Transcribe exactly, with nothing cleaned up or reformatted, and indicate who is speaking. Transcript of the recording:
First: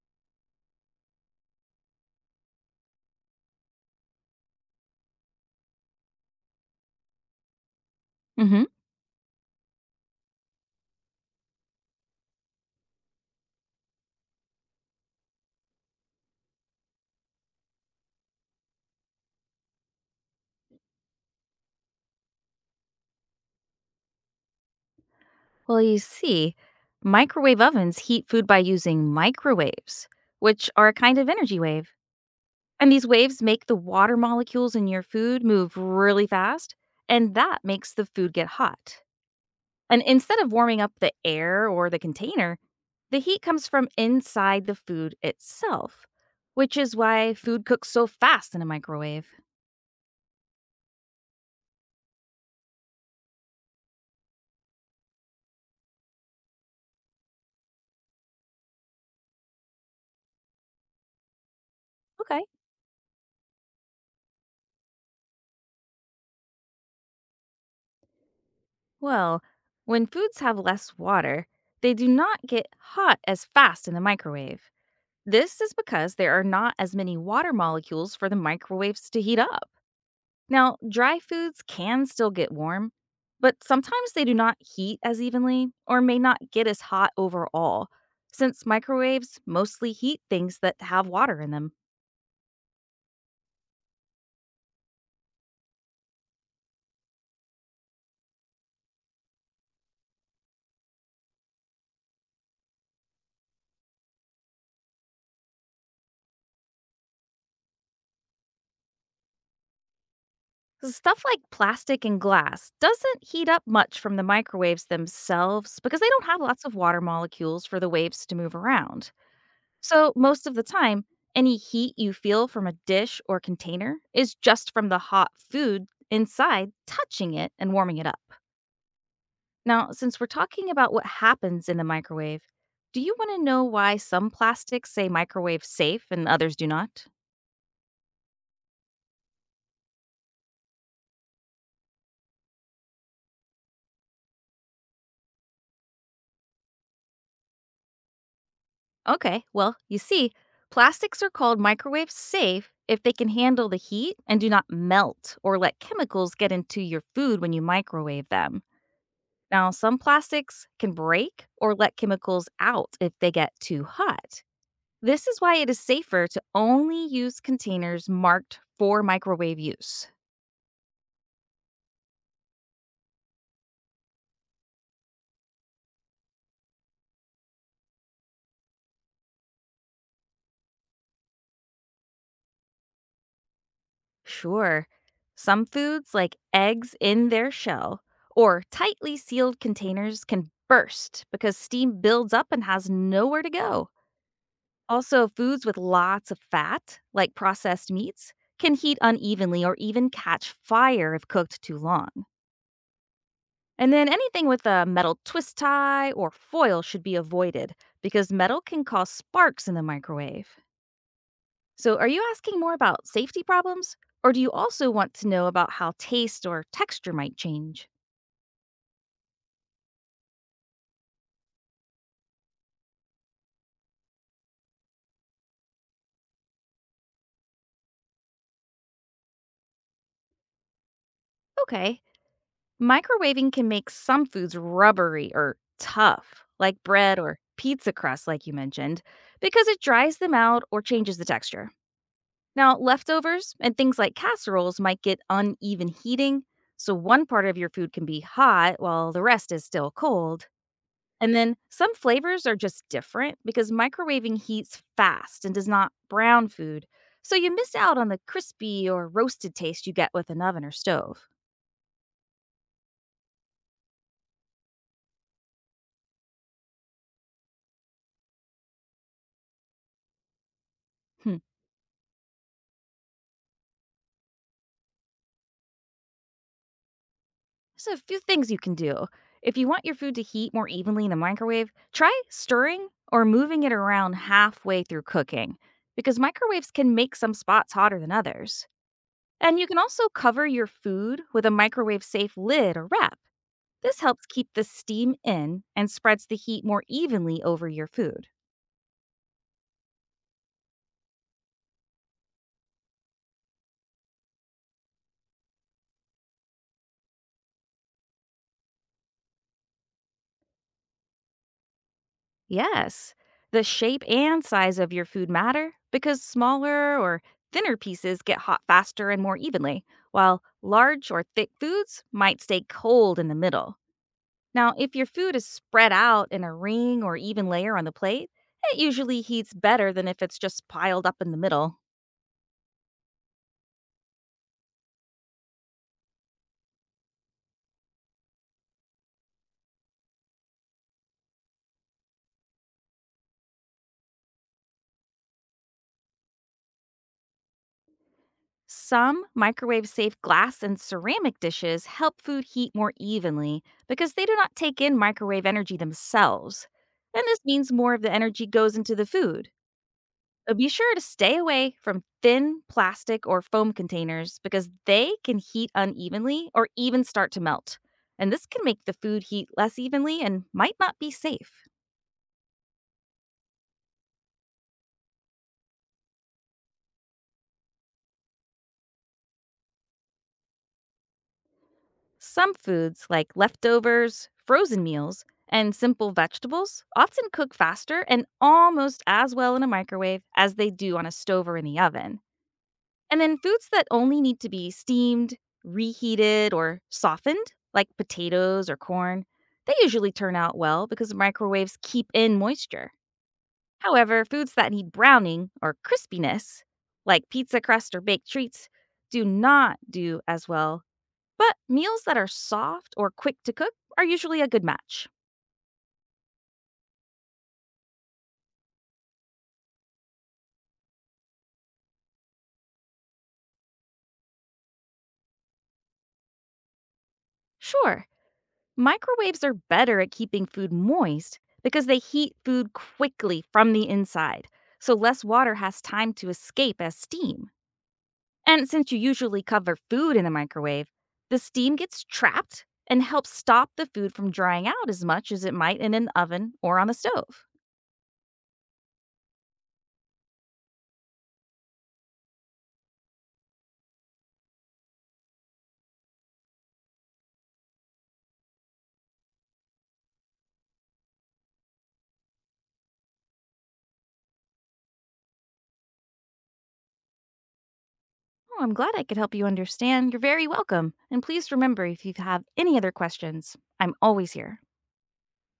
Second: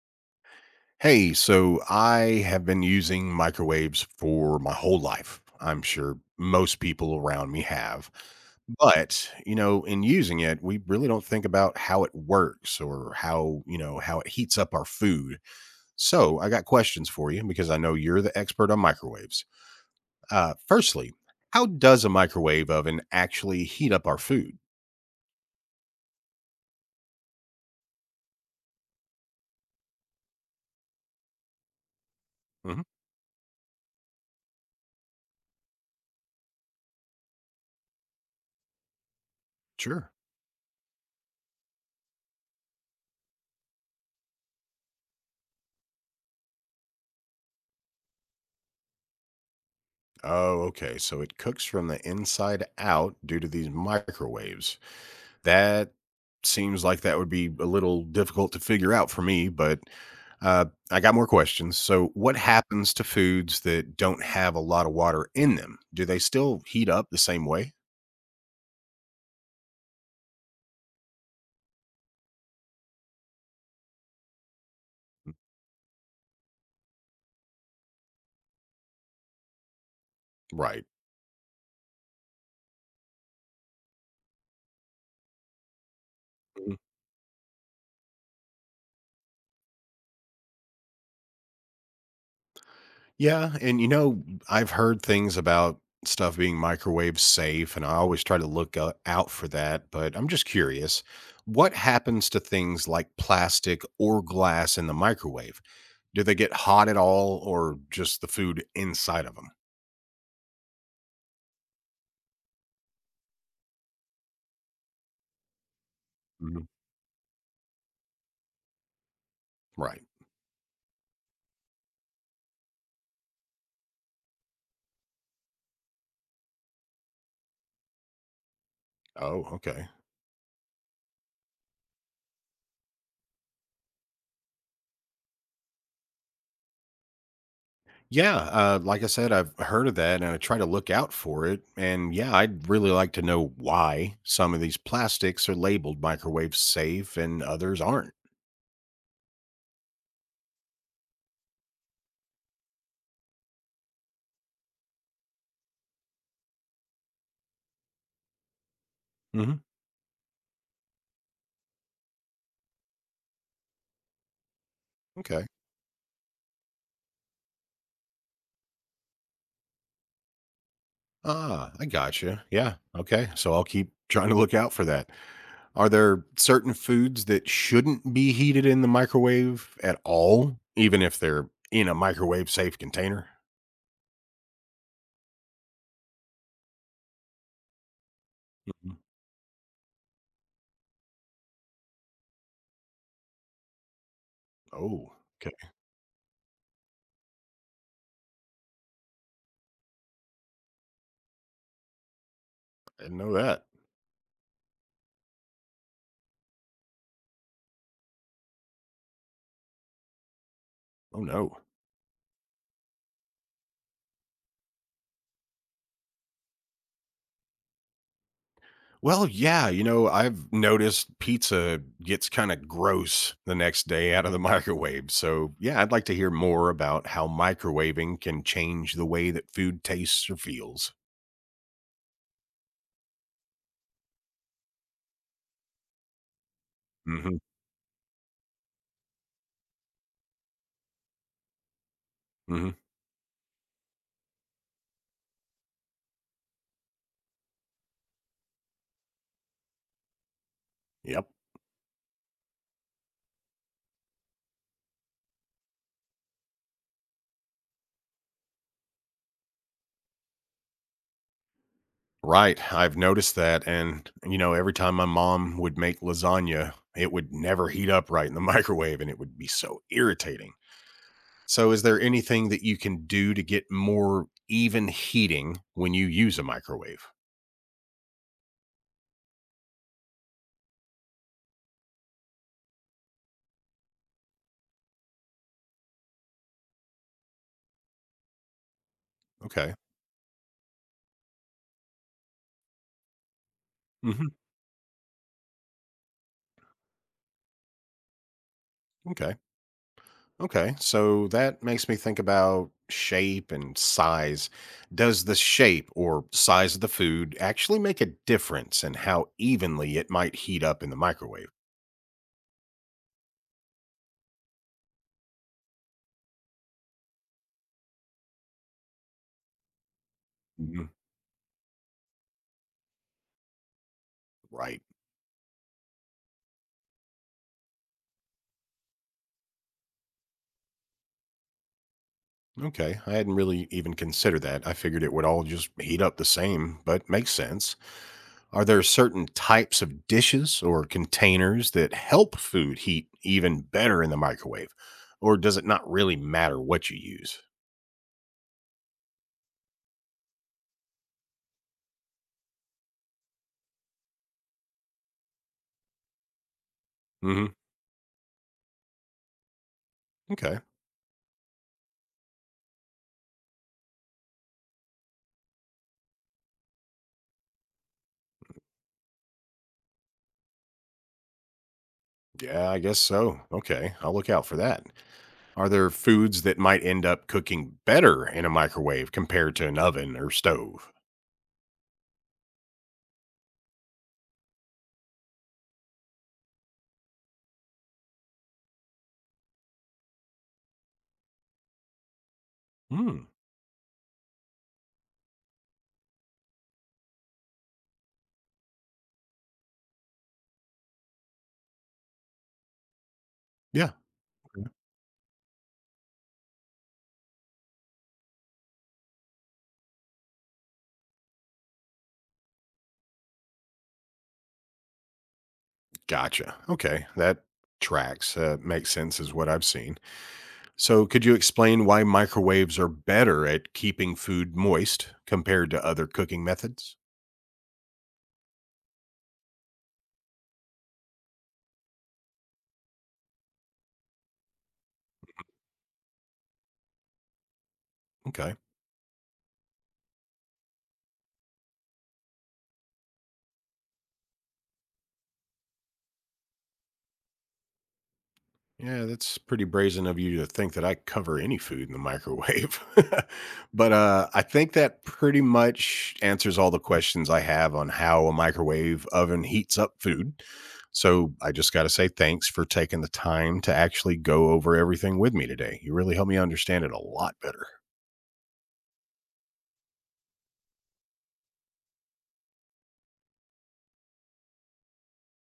Speaker 1: Hey, so I have been using microwaves for my whole life. I'm sure most people around me have.
Speaker 2: Hmm.
Speaker 1: But, you know, in using it, we really don't think about how it works or how, you know, how it heats up our food. So I got questions for you because I know you're the expert on microwaves. Uh, firstly, how does a microwave oven actually heat up our food?
Speaker 2: Well, you see, microwave ovens heat food by using microwaves, which are a kind of energy wave.
Speaker 1: Hmm.
Speaker 2: And these waves make the water molecules in your food move really fast, and that makes the food get hot. And
Speaker 1: Sure.
Speaker 2: instead of warming up the air or the container, the heat comes from inside the food itself, which is why food cooks so fast in a microwave.
Speaker 1: Oh, okay. So it cooks from the inside out due to these microwaves. That seems like that would be a little difficult to figure out for me, but uh, I got more questions. So, what
Speaker 2: Okay.
Speaker 1: happens to foods that don't have a lot of water in them? Do they still heat up the same way?
Speaker 2: Well, when foods have less water, they do not get hot as fast in the microwave. This is because there are not as many water molecules for the microwaves to heat up. Now,
Speaker 1: Right.
Speaker 2: dry foods can still get warm, but sometimes they do not heat as evenly or may not get
Speaker 1: Mhm.
Speaker 2: as hot overall, since microwaves mostly heat things that have water in them.
Speaker 1: Yeah. And, you know, I've heard things about stuff being microwave safe, and I always try to look o- out for that. But I'm just curious what happens to things like plastic or glass in the microwave? Do they get hot at all, or just the food inside of them?
Speaker 2: Stuff like plastic and glass doesn't heat up much from the microwaves themselves because they don't have lots
Speaker 1: Mhm.
Speaker 2: of water molecules for the waves to move around.
Speaker 1: Right.
Speaker 2: So, most of the time, any heat you feel from a dish or container is just from the hot food inside touching it and warming it up.
Speaker 1: Oh, okay.
Speaker 2: Now, since we're talking about what happens in the microwave, do you want to know why some plastics say microwave safe and others do not?
Speaker 1: Yeah, uh, like I said, I've heard of that and I try to look out for it. And yeah, I'd really like to know why some of these plastics are labeled microwave safe and others aren't.
Speaker 2: Okay, well, you see, plastics are called microwave safe if they can handle the heat and do not melt or let chemicals get into your food when you microwave them.
Speaker 1: Hmm.
Speaker 2: Now, some plastics can break or let chemicals out if they get too hot. This is
Speaker 1: Okay.
Speaker 2: why it is safer to only use containers marked for microwave use.
Speaker 1: Ah, I gotcha. Yeah. Okay. So I'll keep trying to look out for that. Are there certain foods that shouldn't be heated in the microwave at all, even if they're in a microwave safe container?
Speaker 2: Sure, some foods like eggs in their shell or
Speaker 1: Mhm.
Speaker 2: tightly sealed containers can burst because steam builds up and has nowhere to go.
Speaker 1: Oh,
Speaker 2: Also,
Speaker 1: okay.
Speaker 2: foods with lots of fat, like processed meats, can heat unevenly or even catch fire if cooked too long.
Speaker 1: I didn't know that.
Speaker 2: And then anything with a metal twist tie or foil should be avoided because metal can cause sparks in the microwave.
Speaker 1: Oh, no.
Speaker 2: So, are you asking more about safety problems? Or do you also want to know about how taste or texture might change?
Speaker 1: Well, yeah, you know, I've noticed pizza gets kind of gross the next day out of the microwave. So, yeah, I'd like to hear more about how microwaving can change the way that food tastes or feels.
Speaker 2: Okay, microwaving can make some foods rubbery or tough, like bread or
Speaker 1: Mhm.
Speaker 2: pizza crust, like you mentioned, because it dries them out or changes the texture.
Speaker 1: Mhm.
Speaker 2: Now, leftovers and things like casseroles might get uneven heating, so one part of your food can be hot while the rest is still cold.
Speaker 1: Yep.
Speaker 2: And then some flavors are just different because microwaving heats fast and does not brown food, so you miss out on the crispy or roasted taste you get with an oven or stove.
Speaker 1: Right. I've noticed that, and you know, every time my mom would make lasagna, it would never heat up right in the microwave and it would be so irritating.
Speaker 2: Hmm.
Speaker 1: So, is there anything that you can do to get more even heating when you use a microwave?
Speaker 2: So, a few things you can do. If you want your food to heat more evenly in the microwave, try stirring or moving it around halfway through cooking because microwaves can make some spots hotter than others. And you
Speaker 1: Okay.
Speaker 2: can also cover your food with a microwave safe lid or wrap. This helps
Speaker 1: Mhm.
Speaker 2: keep the steam in and spreads the heat more evenly over your food.
Speaker 1: Okay. Okay, so that makes me think about shape and size. Does the shape or size of the food actually make a difference in how evenly it might heat up in the microwave?
Speaker 2: Yes, the shape and size of your food matter because smaller or thinner pieces get hot faster and more evenly, while
Speaker 1: Mhm.
Speaker 2: large or thick foods might stay cold in the middle. Now,
Speaker 1: Right.
Speaker 2: if your food is spread out in a ring or even layer on the plate, it usually heats better than if it's just piled up in the middle.
Speaker 1: Okay, I hadn't really even considered that. I figured it would all just heat up the same, but makes sense. Are there certain types of dishes or containers that help food heat even better in the microwave? Or does it not really matter what you use?
Speaker 2: Some microwave safe glass and ceramic dishes help food heat more evenly because they do not take in microwave energy themselves. And this
Speaker 1: Hmm.
Speaker 2: means more of the energy goes into the food. But
Speaker 1: Okay.
Speaker 2: be sure to stay away from thin plastic or foam containers because they can heat unevenly or even start to melt. And this can make the food heat less evenly and might not be safe.
Speaker 1: Yeah, I guess so. Okay, I'll look out for that. Are there foods that might end up cooking better in a microwave compared to an oven or stove?
Speaker 2: Some foods, like leftovers, frozen meals, and simple vegetables, often cook faster and almost as well in a microwave as they do on a stove or in the oven. And
Speaker 1: Hmm.
Speaker 2: then foods that only need to be steamed, reheated, or softened, like potatoes or corn, they usually turn out well because microwaves keep in moisture.
Speaker 1: Yeah.
Speaker 2: However, foods that need browning or crispiness, like pizza crust or baked treats, do not do as well, but meals that are soft or quick to cook are usually a good match.
Speaker 1: Gotcha. Okay, that tracks. Uh, makes sense, is what I've seen. So, could you explain why microwaves are better at keeping food moist compared to other cooking methods?
Speaker 2: Sure, microwaves are better at keeping food moist because they heat food quickly from the inside, so less water has time to escape as steam.
Speaker 1: Okay.
Speaker 2: And since you usually cover food in the microwave, the steam gets trapped and helps stop the food from drying out as much as it might in an oven or on the stove.
Speaker 1: Yeah, that's pretty brazen of you to think that I cover any food in the microwave. But uh, I think that pretty much answers all the questions I have on how a microwave oven heats up food. So I just got to say thanks for taking the time to actually go over everything with me today. You really helped me understand it a lot better.
Speaker 2: Oh, I'm glad I could help you understand. You're very welcome. And please remember, if you have any other questions, I'm always here.